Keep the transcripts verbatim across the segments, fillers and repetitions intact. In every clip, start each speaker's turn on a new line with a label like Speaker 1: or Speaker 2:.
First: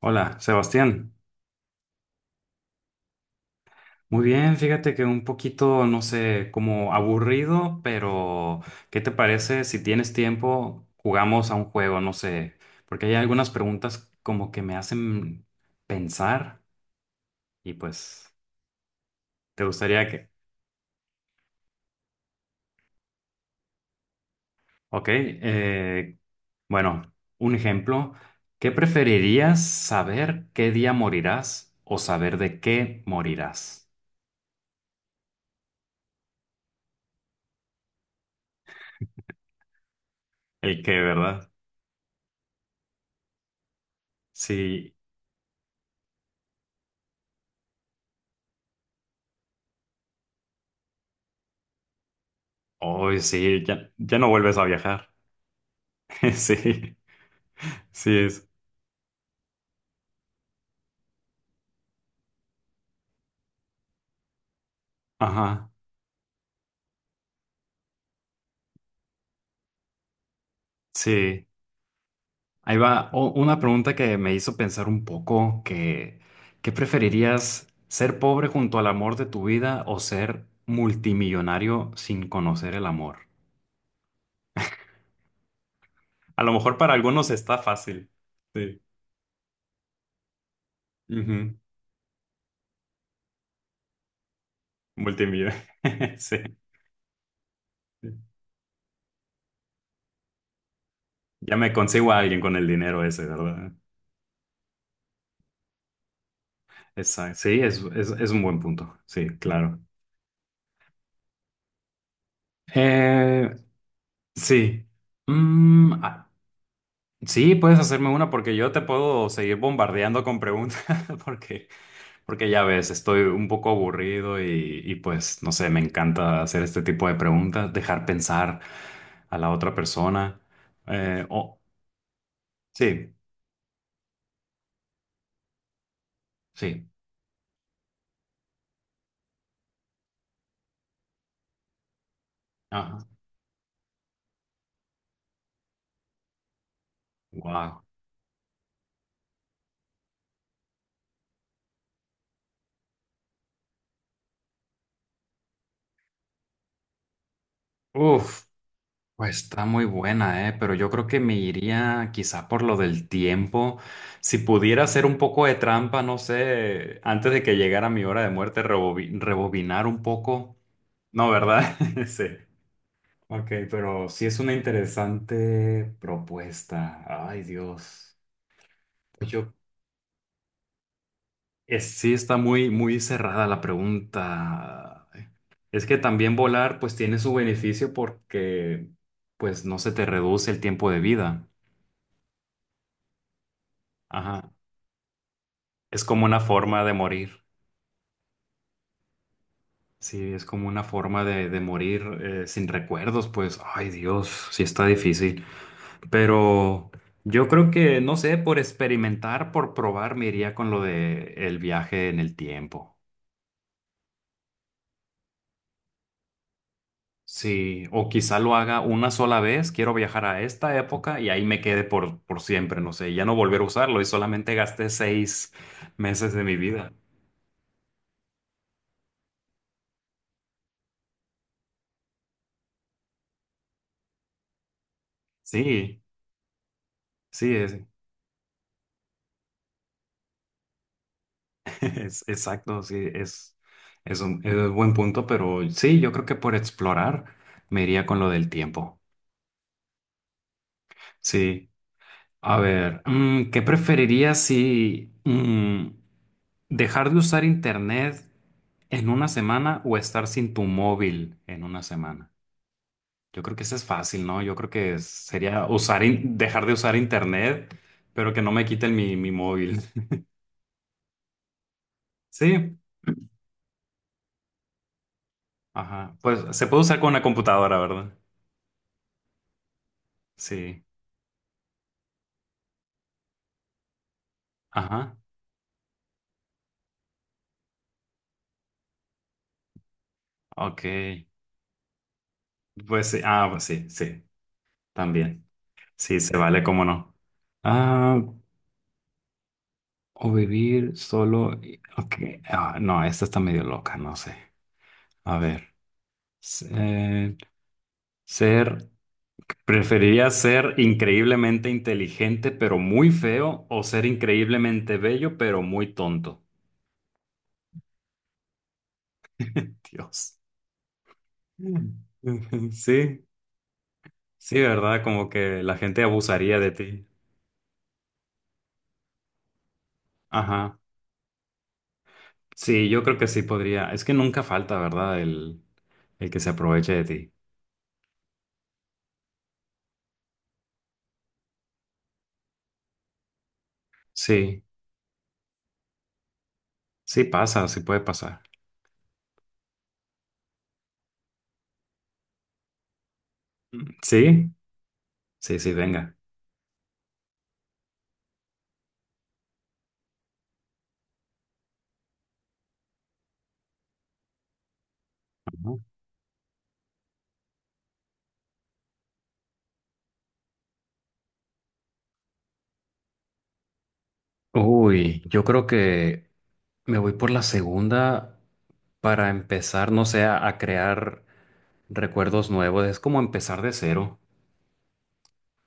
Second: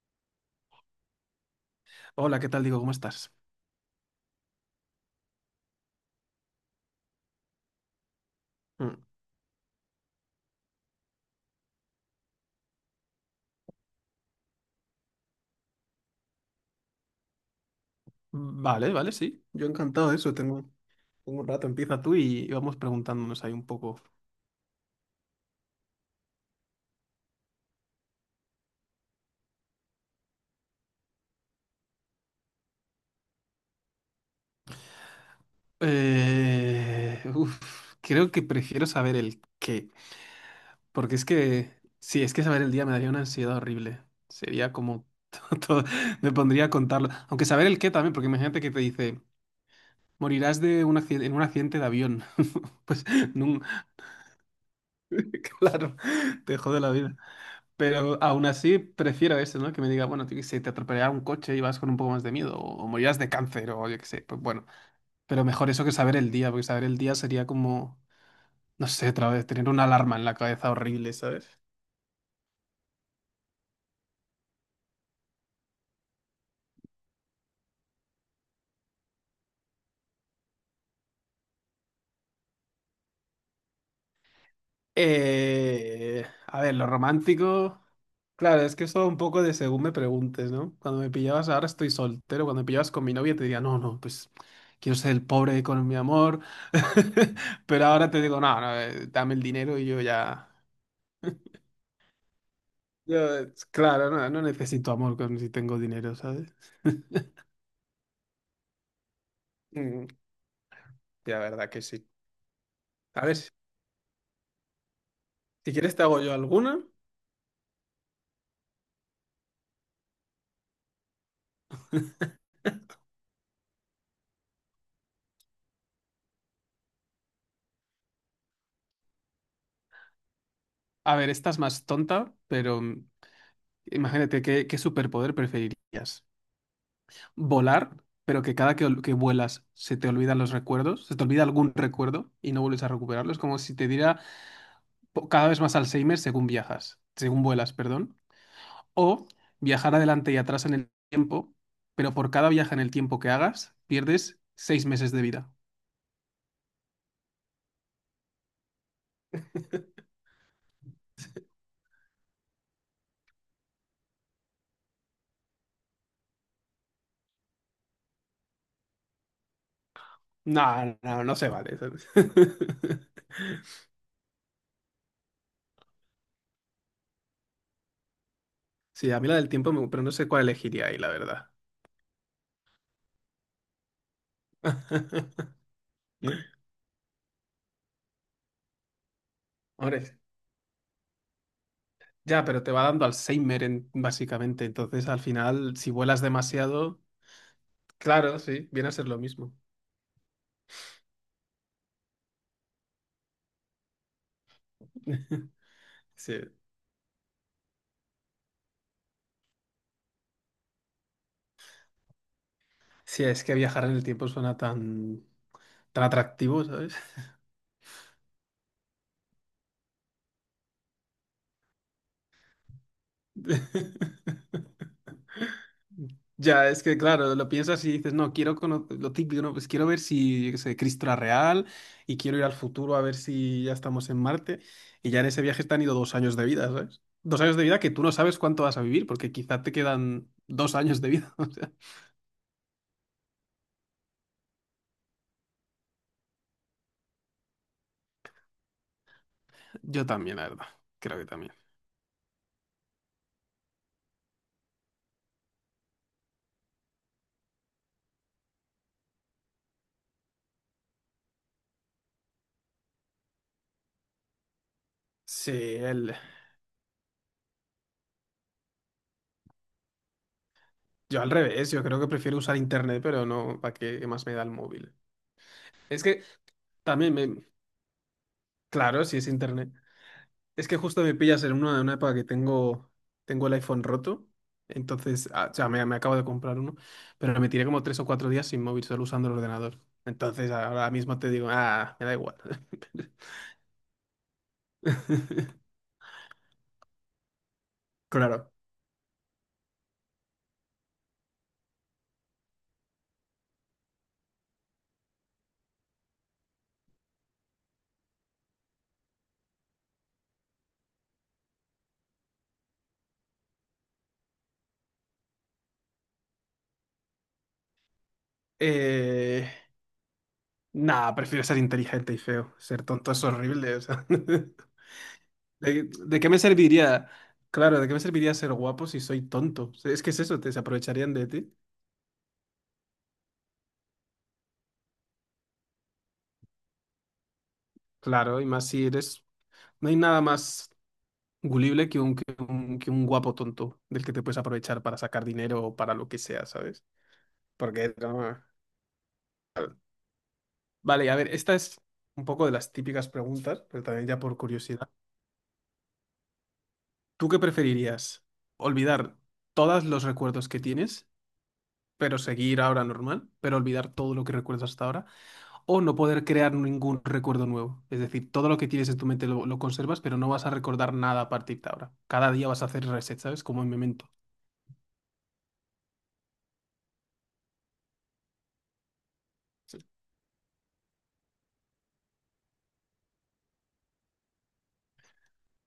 Speaker 1: Hola, Sebastián.
Speaker 2: Hola, ¿qué tal? Digo, ¿cómo estás?
Speaker 1: Muy bien, fíjate que un poquito, no sé, como aburrido, pero ¿qué
Speaker 2: Mm.
Speaker 1: te parece si tienes tiempo, jugamos a un juego, no sé, porque hay algunas preguntas como que me hacen pensar y pues
Speaker 2: Vale, vale, sí.
Speaker 1: te
Speaker 2: Yo
Speaker 1: gustaría
Speaker 2: encantado de
Speaker 1: que...
Speaker 2: eso. Tengo, tengo un rato. Empieza tú y y vamos preguntándonos ahí un poco.
Speaker 1: Ok, eh, bueno, un ejemplo, ¿qué preferirías saber qué día morirás o saber de qué morirás?
Speaker 2: Eh, uf, creo que prefiero saber el qué.
Speaker 1: El qué,
Speaker 2: Porque es
Speaker 1: ¿verdad?
Speaker 2: que, sí, es que saber el día me daría una ansiedad horrible. Sería
Speaker 1: Sí,
Speaker 2: como todo, me pondría a contarlo. Aunque saber el qué también, porque imagínate que te dice, morirás de un accidente, en un accidente de avión. Pues,
Speaker 1: hoy
Speaker 2: nun-
Speaker 1: sí, ya, ya no vuelves a viajar.
Speaker 2: claro, te jode la
Speaker 1: Sí,
Speaker 2: vida.
Speaker 1: sí
Speaker 2: Pero aún
Speaker 1: es.
Speaker 2: así prefiero eso, ¿no? Que me diga, bueno, yo qué sé, te atropellará un coche y vas con un poco más de miedo, o, o morirás de cáncer, o yo qué sé, pues bueno. Pero mejor
Speaker 1: Ajá,
Speaker 2: eso que saber el día, porque saber el día sería como, no sé, otra vez, tener una alarma en la cabeza horrible,
Speaker 1: sí.
Speaker 2: ¿sabes?
Speaker 1: Ahí va o- una pregunta que me hizo pensar un poco, que ¿qué preferirías, ser pobre junto al amor de tu vida o ser multimillonario sin conocer el amor?
Speaker 2: Eh,
Speaker 1: A lo
Speaker 2: a ver,
Speaker 1: mejor
Speaker 2: lo
Speaker 1: para algunos está
Speaker 2: romántico.
Speaker 1: fácil.
Speaker 2: Claro, es
Speaker 1: Sí.
Speaker 2: que eso un poco de según me preguntes, ¿no? Cuando me pillabas
Speaker 1: Ujú.
Speaker 2: ahora estoy soltero, cuando me pillabas con mi novia te diría, no, no, pues quiero ser el pobre con mi
Speaker 1: Multimillonario. Sí.
Speaker 2: amor. Pero ahora te digo, no, no, eh, dame el dinero y yo ya.
Speaker 1: Ya me consigo a alguien con el dinero ese,
Speaker 2: Yo, es-
Speaker 1: ¿verdad?
Speaker 2: claro, no, no necesito amor con si tengo dinero, ¿sabes?
Speaker 1: Exacto. Sí, es, es, es un buen punto. Sí, claro.
Speaker 2: Mm, ya, verdad que sí. A ver,
Speaker 1: Eh,
Speaker 2: si
Speaker 1: sí.
Speaker 2: si
Speaker 1: Mm,
Speaker 2: quieres te hago yo alguna.
Speaker 1: sí, puedes hacerme una porque yo te puedo seguir bombardeando con preguntas porque, porque ya ves, estoy un poco aburrido y, y pues no sé, me encanta hacer este tipo de preguntas, dejar pensar a la otra persona.
Speaker 2: A
Speaker 1: Eh,
Speaker 2: ver, esta es
Speaker 1: oh,
Speaker 2: más tonta, pero mm,
Speaker 1: sí,
Speaker 2: imagínate qué, qué superpoder preferirías.
Speaker 1: sí.
Speaker 2: Volar, pero que cada que, ol- que vuelas se te olvidan los recuerdos, se te olvida algún recuerdo y no vuelves a
Speaker 1: Ajá.
Speaker 2: recuperarlo. Es como si te diera po- cada vez más Alzheimer según viajas, según vuelas,
Speaker 1: Wow.
Speaker 2: perdón. O viajar adelante y atrás en el tiempo, pero por cada viaje en el tiempo que hagas, pierdes seis meses de vida.
Speaker 1: Uf, pues está muy buena, eh, pero yo creo que me iría quizá por lo del tiempo. Si pudiera hacer un poco de trampa, no sé, antes de que llegara mi hora de muerte, rebobi- rebobinar un poco.
Speaker 2: No, no,
Speaker 1: No,
Speaker 2: no se
Speaker 1: ¿verdad?
Speaker 2: vale.
Speaker 1: Sí. Ok, pero sí es una interesante propuesta. Ay, Dios.
Speaker 2: Sí, a mí
Speaker 1: Pues
Speaker 2: la del
Speaker 1: yo,
Speaker 2: tiempo, me- pero no sé cuál elegiría ahí, la verdad.
Speaker 1: es- sí está muy, muy cerrada la pregunta. Es que también volar, pues tiene su beneficio porque, pues no se te
Speaker 2: Hombre,
Speaker 1: reduce el tiempo de vida.
Speaker 2: ya, pero te va dando Alzheimer, en-
Speaker 1: Ajá.
Speaker 2: básicamente. Entonces, al final, si
Speaker 1: Es
Speaker 2: vuelas
Speaker 1: como una forma de
Speaker 2: demasiado,
Speaker 1: morir.
Speaker 2: claro, sí, viene a ser lo mismo.
Speaker 1: Sí, es como una forma de, de morir eh, sin recuerdos, pues, ay, Dios, sí está difícil.
Speaker 2: Sí.
Speaker 1: Pero yo creo que, no sé, por experimentar, por probar, me iría con lo de el viaje en el tiempo.
Speaker 2: Sí, es que viajar en el tiempo suena tan, tan atractivo, ¿sabes?
Speaker 1: Sí, o quizá lo haga una sola vez, quiero viajar a esta época y ahí me quede por, por siempre, no sé, y ya no volver a usarlo y solamente gasté seis meses de mi
Speaker 2: Ya, es
Speaker 1: vida.
Speaker 2: que claro, lo piensas y dices, no, quiero conocer lo típico, no, pues quiero ver si, yo qué sé, Cristo era real y quiero ir al futuro a ver si ya estamos en Marte. Y ya en ese viaje te han ido
Speaker 1: Sí,
Speaker 2: dos años de vida, ¿sabes? Dos
Speaker 1: sí,
Speaker 2: años de
Speaker 1: es,
Speaker 2: vida que tú no sabes cuánto vas a vivir, porque quizá te quedan dos años de vida. O sea,
Speaker 1: es exacto, sí, es, es un, es un buen punto, pero sí, yo creo que por explorar me iría con lo del tiempo.
Speaker 2: yo también, la verdad. Creo que también.
Speaker 1: Sí. A ver, mm, ¿qué preferirías si mm, dejar de usar internet en una semana o estar sin tu móvil en una semana? Yo creo que eso es fácil, ¿no? Yo creo que
Speaker 2: Sí,
Speaker 1: sería usar
Speaker 2: el...
Speaker 1: in- dejar de usar internet, pero que no me quiten mi, mi móvil.
Speaker 2: yo al revés, yo creo que prefiero usar
Speaker 1: Sí,
Speaker 2: internet, pero no, ¿para qué, qué más me da el móvil? Es
Speaker 1: ajá.
Speaker 2: que
Speaker 1: Pues se puede usar con
Speaker 2: también
Speaker 1: una
Speaker 2: me...
Speaker 1: computadora, ¿verdad?
Speaker 2: Claro, si es internet. Es que
Speaker 1: Sí,
Speaker 2: justo me pillas en una, en una época que tengo, tengo el iPhone roto.
Speaker 1: ajá.
Speaker 2: Entonces, ah, o sea, me, me acabo de comprar uno, pero me tiré como tres o cuatro días sin móvil, solo usando el ordenador. Entonces,
Speaker 1: Ok.
Speaker 2: ahora mismo te digo, ah, me da igual.
Speaker 1: Pues sí, ah, pues sí, sí, también. Sí, se vale, cómo no. Ah.
Speaker 2: Claro.
Speaker 1: O vivir solo. y- Ok. Ah, no, esta está medio loca, no sé. A ver. Ser, ser. ¿Preferirías ser increíblemente inteligente pero muy feo o ser increíblemente bello pero muy tonto?
Speaker 2: Eh,
Speaker 1: Dios.
Speaker 2: nah, prefiero ser
Speaker 1: Mm.
Speaker 2: inteligente y feo. Ser tonto
Speaker 1: Sí,
Speaker 2: es horrible, o sea. ¿De,
Speaker 1: sí, ¿verdad? Como que la gente
Speaker 2: de qué me
Speaker 1: abusaría de ti.
Speaker 2: serviría? Claro, ¿de qué me serviría ser guapo si soy tonto? O sea, es que es eso, te se
Speaker 1: Ajá.
Speaker 2: aprovecharían de ti.
Speaker 1: Sí, yo creo que sí podría. Es que nunca falta, ¿verdad? El, el que se aproveche de ti.
Speaker 2: Claro, y más si eres... No hay nada más gulible que un, que un, que un guapo tonto del que te puedes
Speaker 1: Sí,
Speaker 2: aprovechar para sacar dinero o para lo que sea, ¿sabes?
Speaker 1: sí pasa, sí
Speaker 2: Porque...
Speaker 1: puede pasar.
Speaker 2: no- vale, a ver, esta es un poco de las típicas preguntas, pero
Speaker 1: Mm.
Speaker 2: también ya por
Speaker 1: ¿Sí?
Speaker 2: curiosidad.
Speaker 1: Sí, sí, venga.
Speaker 2: ¿Tú qué preferirías? ¿Olvidar todos los recuerdos que tienes, pero seguir ahora normal, pero olvidar todo lo que recuerdas hasta ahora?
Speaker 1: Ujú.
Speaker 2: ¿O no poder crear ningún recuerdo nuevo? Es decir, todo lo que tienes en tu mente lo, lo conservas, pero no vas a recordar nada a partir de ahora. Cada día vas a hacer reset, ¿sabes? Como en Memento.
Speaker 1: Uy, yo creo que me voy por la segunda para empezar, no sé, a, a crear recuerdos nuevos. Es como empezar de cero.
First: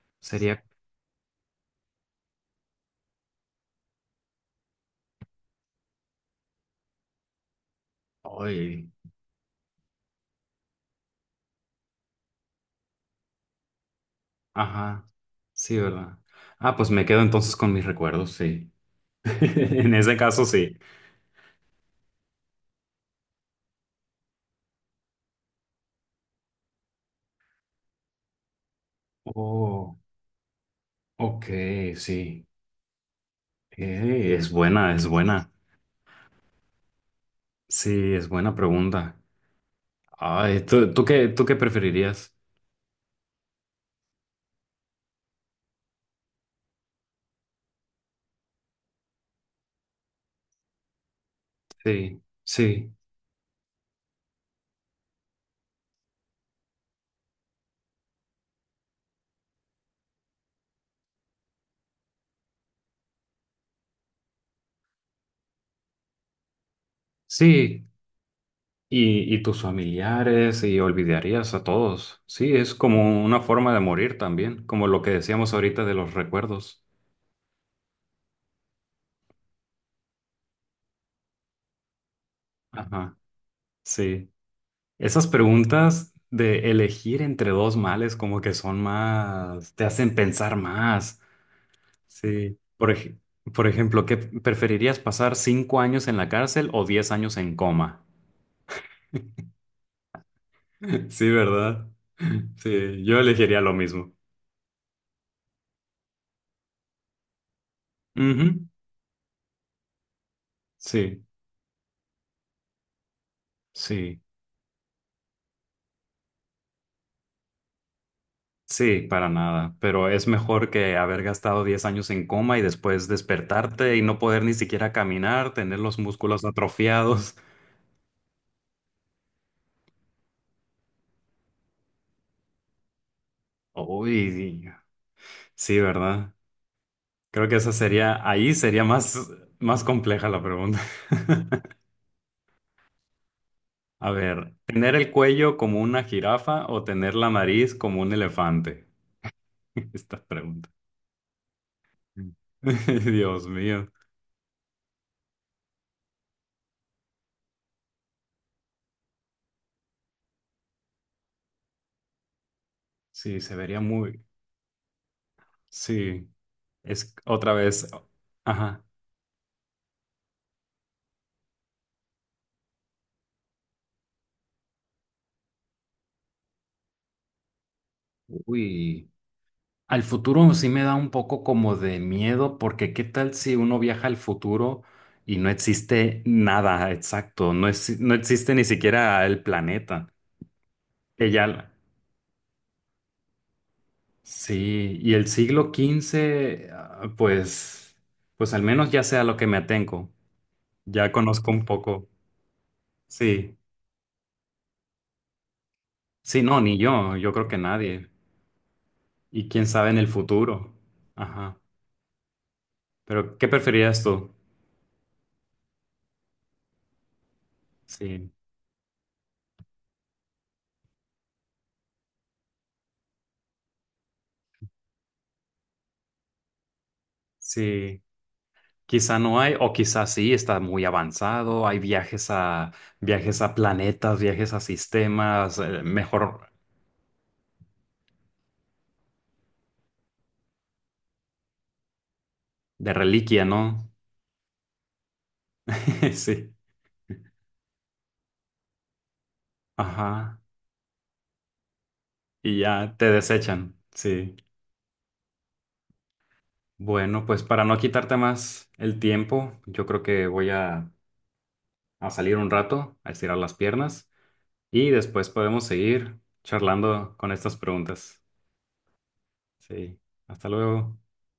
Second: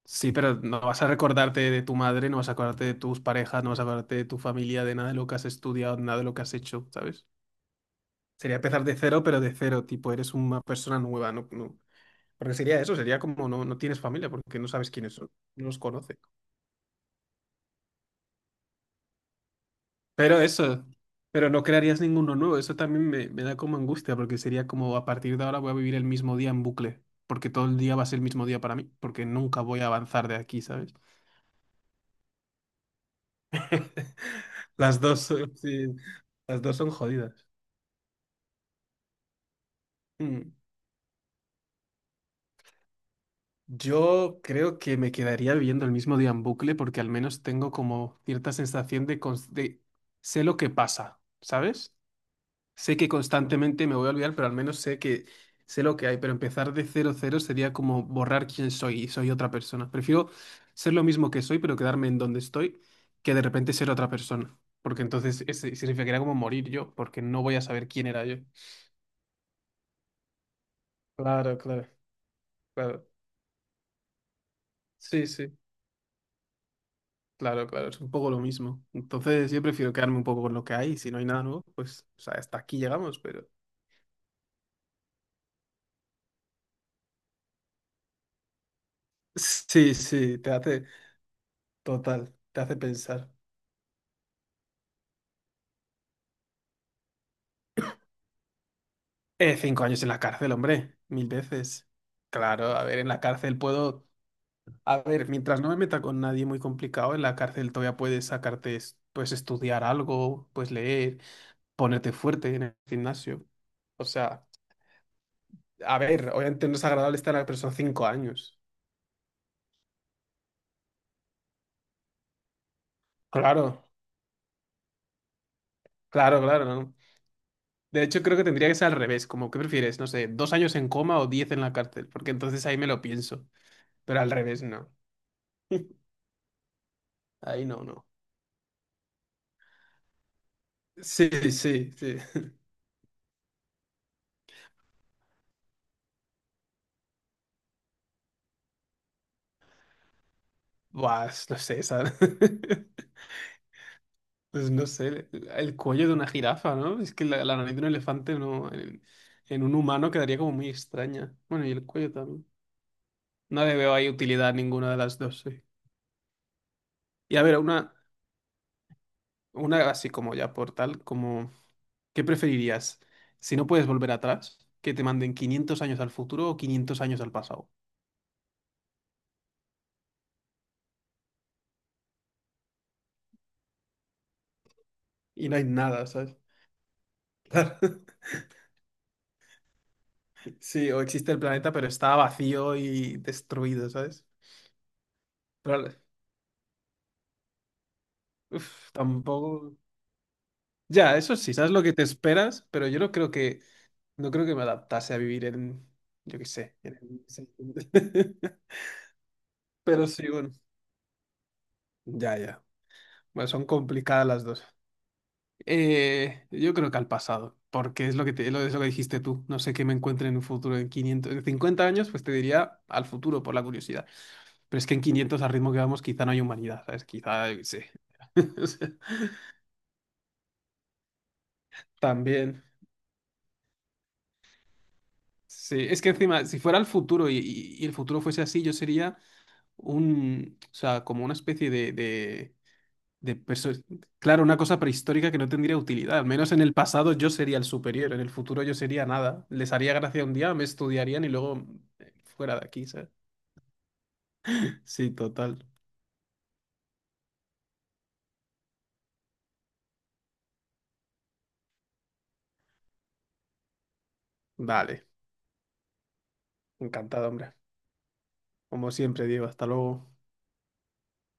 Speaker 2: Sí, pero
Speaker 1: Sería...
Speaker 2: no vas a recordarte de tu madre, no vas a acordarte de tus parejas, no vas a acordarte de tu familia, de nada de lo que has estudiado, nada de lo que has hecho, ¿sabes? Sería empezar
Speaker 1: Uy,
Speaker 2: de cero, pero de cero, tipo, eres una persona nueva, no, no. Porque sería eso, sería como no, no tienes familia porque no sabes
Speaker 1: ajá.
Speaker 2: quiénes son, no
Speaker 1: Sí,
Speaker 2: los conoces.
Speaker 1: ¿verdad? Ah, pues me quedo entonces con mis recuerdos, sí. En ese
Speaker 2: Pero
Speaker 1: caso, sí.
Speaker 2: eso, pero no crearías ninguno nuevo, eso también me, me da como angustia, porque sería como a partir de ahora voy a vivir el mismo día en bucle, porque todo el día va a ser el mismo día para mí, porque nunca voy a
Speaker 1: Oh,
Speaker 2: avanzar de aquí, ¿sabes?
Speaker 1: ok, sí. Eh, es buena,
Speaker 2: Las
Speaker 1: es
Speaker 2: dos,
Speaker 1: buena.
Speaker 2: son- sí, las dos son jodidas.
Speaker 1: Sí, es buena pregunta.
Speaker 2: Mm.
Speaker 1: Ay, ¿tú, tú qué, tú qué preferirías?
Speaker 2: Yo creo que me quedaría viviendo el mismo día en bucle porque al menos tengo como cierta sensación de, cons- de- sé lo que pasa, ¿sabes?
Speaker 1: Sí, sí,
Speaker 2: Sé que constantemente me voy a olvidar, pero al menos sé que sé lo que hay. Pero empezar de cero cero sería como borrar quién soy y soy otra persona. Prefiero ser lo mismo que soy, pero quedarme en donde estoy, que de repente ser otra persona. Porque entonces ese significaría como morir yo, porque no voy a
Speaker 1: sí.
Speaker 2: saber quién era yo.
Speaker 1: Y, y tus familiares y olvidarías
Speaker 2: Claro,
Speaker 1: a
Speaker 2: claro,
Speaker 1: todos. Sí, es
Speaker 2: claro.
Speaker 1: como una forma de morir también, como lo que
Speaker 2: Sí,
Speaker 1: decíamos
Speaker 2: sí.
Speaker 1: ahorita de los recuerdos.
Speaker 2: Claro, claro, es un poco lo mismo. Entonces, yo prefiero quedarme un poco con lo que hay. Si no hay nada nuevo, pues, o sea, hasta aquí
Speaker 1: Ajá,
Speaker 2: llegamos, pero.
Speaker 1: sí. Esas preguntas de elegir entre dos males como que son más, te
Speaker 2: Sí,
Speaker 1: hacen
Speaker 2: sí, te
Speaker 1: pensar
Speaker 2: hace.
Speaker 1: más.
Speaker 2: Total,
Speaker 1: Sí.
Speaker 2: te hace
Speaker 1: Por ej-
Speaker 2: pensar.
Speaker 1: por ejemplo, ¿qué preferirías pasar cinco años en la cárcel o diez años en coma?
Speaker 2: Eh, cinco años en la cárcel, hombre, mil
Speaker 1: Sí,
Speaker 2: veces.
Speaker 1: ¿verdad?
Speaker 2: Claro, a ver,
Speaker 1: Sí,
Speaker 2: en
Speaker 1: yo
Speaker 2: la cárcel
Speaker 1: elegiría lo
Speaker 2: puedo.
Speaker 1: mismo.
Speaker 2: A ver, mientras no me meta con nadie muy complicado, en la cárcel todavía puedes
Speaker 1: Ujú,
Speaker 2: sacarte, es- pues, estudiar algo, pues, leer,
Speaker 1: sí,
Speaker 2: ponerte fuerte en el gimnasio. O
Speaker 1: sí.
Speaker 2: sea, a ver, obviamente no es agradable estar, pero son cinco años.
Speaker 1: Sí, para nada, pero es mejor que haber gastado diez años en coma y después
Speaker 2: Claro,
Speaker 1: despertarte y no poder ni siquiera caminar, tener los
Speaker 2: claro,
Speaker 1: músculos
Speaker 2: claro, ¿no?
Speaker 1: atrofiados.
Speaker 2: De hecho, creo que tendría que ser al revés, como ¿qué prefieres? No sé, dos años en coma o diez en la cárcel, porque entonces ahí me lo pienso, pero al revés
Speaker 1: Uy,
Speaker 2: no.
Speaker 1: sí, ¿verdad? Creo que
Speaker 2: Ahí
Speaker 1: esa
Speaker 2: no, no.
Speaker 1: sería, ahí sería más, más compleja la pregunta.
Speaker 2: Sí, sí, sí.
Speaker 1: A ver, ¿tener el cuello como una jirafa o tener la nariz como un elefante? Esta pregunta.
Speaker 2: Buah, es- no sé, esa...
Speaker 1: Mm. Dios mío.
Speaker 2: Pues no sé, el cuello de una jirafa, ¿no? Es que la, la nariz de un elefante no, en, en un humano quedaría como muy extraña. Bueno, y el cuello también.
Speaker 1: Sí, se
Speaker 2: No le
Speaker 1: vería
Speaker 2: veo ahí
Speaker 1: muy...
Speaker 2: utilidad a ninguna de las dos, sí.
Speaker 1: Sí, es
Speaker 2: Y a
Speaker 1: otra
Speaker 2: ver,
Speaker 1: vez...
Speaker 2: una,
Speaker 1: Ajá.
Speaker 2: una así como ya por tal, como... ¿Qué preferirías? Si no puedes volver atrás, que te manden quinientos años al futuro o quinientos años al pasado.
Speaker 1: Uy. Al futuro sí me da un poco como de miedo, porque ¿qué tal si uno viaja al futuro y no
Speaker 2: Y no hay nada,
Speaker 1: existe
Speaker 2: ¿sabes?
Speaker 1: nada exacto? No,
Speaker 2: Claro.
Speaker 1: es- no existe ni siquiera el planeta.
Speaker 2: Sí, o existe el
Speaker 1: Ella,
Speaker 2: planeta, pero está vacío y destruido, ¿sabes?
Speaker 1: sí, y el siglo
Speaker 2: Pero,
Speaker 1: quince ah, pues, pues al
Speaker 2: uf,
Speaker 1: menos ya sé a lo que me
Speaker 2: tampoco.
Speaker 1: atengo. Ya
Speaker 2: Ya, eso
Speaker 1: conozco
Speaker 2: sí,
Speaker 1: un
Speaker 2: sabes lo que te
Speaker 1: poco.
Speaker 2: esperas, pero yo no creo
Speaker 1: Sí,
Speaker 2: que, no creo que me adaptase a vivir en, yo
Speaker 1: sí,
Speaker 2: qué
Speaker 1: no,
Speaker 2: sé,
Speaker 1: ni
Speaker 2: en
Speaker 1: yo, yo creo que nadie.
Speaker 2: el-
Speaker 1: Y quién sabe en el
Speaker 2: Pero sí, bueno,
Speaker 1: futuro. Ajá.
Speaker 2: ya, ya.
Speaker 1: Pero, ¿qué
Speaker 2: Bueno, son
Speaker 1: preferirías
Speaker 2: complicadas
Speaker 1: tú?
Speaker 2: las dos. Eh, yo creo que al pasado, porque es lo
Speaker 1: Sí,
Speaker 2: que te- lo, es lo que dijiste tú. No sé qué me encuentre en un futuro en quinientos en cincuenta años, pues te diría al futuro por la curiosidad. Pero es que en quinientos al ritmo que vamos, quizá no hay humanidad, ¿sabes? Quizá, yo qué sé.
Speaker 1: sí.
Speaker 2: O sea,
Speaker 1: Quizá no hay, o quizá sí, está muy avanzado, hay viajes
Speaker 2: también.
Speaker 1: a viajes a planetas, viajes a sistemas,
Speaker 2: Sí,
Speaker 1: eh,
Speaker 2: es que encima,
Speaker 1: mejor
Speaker 2: si fuera el futuro y, y- y el futuro fuese así, yo sería un, o sea, como una especie de,
Speaker 1: de
Speaker 2: De
Speaker 1: reliquia,
Speaker 2: perso-
Speaker 1: ¿no?
Speaker 2: claro, una cosa prehistórica que no tendría utilidad. Al menos
Speaker 1: Sí.
Speaker 2: en el pasado yo sería el superior, en el futuro yo sería nada. Les haría gracia un
Speaker 1: Ajá.
Speaker 2: día, me estudiarían y luego eh, fuera
Speaker 1: Y
Speaker 2: de aquí,
Speaker 1: ya te
Speaker 2: ¿sabes?
Speaker 1: desechan. Sí.
Speaker 2: Sí, total.
Speaker 1: Bueno, pues para no quitarte más el tiempo, yo creo que voy a, a salir un rato, a estirar las piernas y
Speaker 2: Dale,
Speaker 1: después podemos seguir charlando
Speaker 2: encantado,
Speaker 1: con
Speaker 2: hombre.
Speaker 1: estas preguntas.
Speaker 2: Como siempre, Diego, hasta
Speaker 1: Sí.
Speaker 2: luego.
Speaker 1: Hasta luego.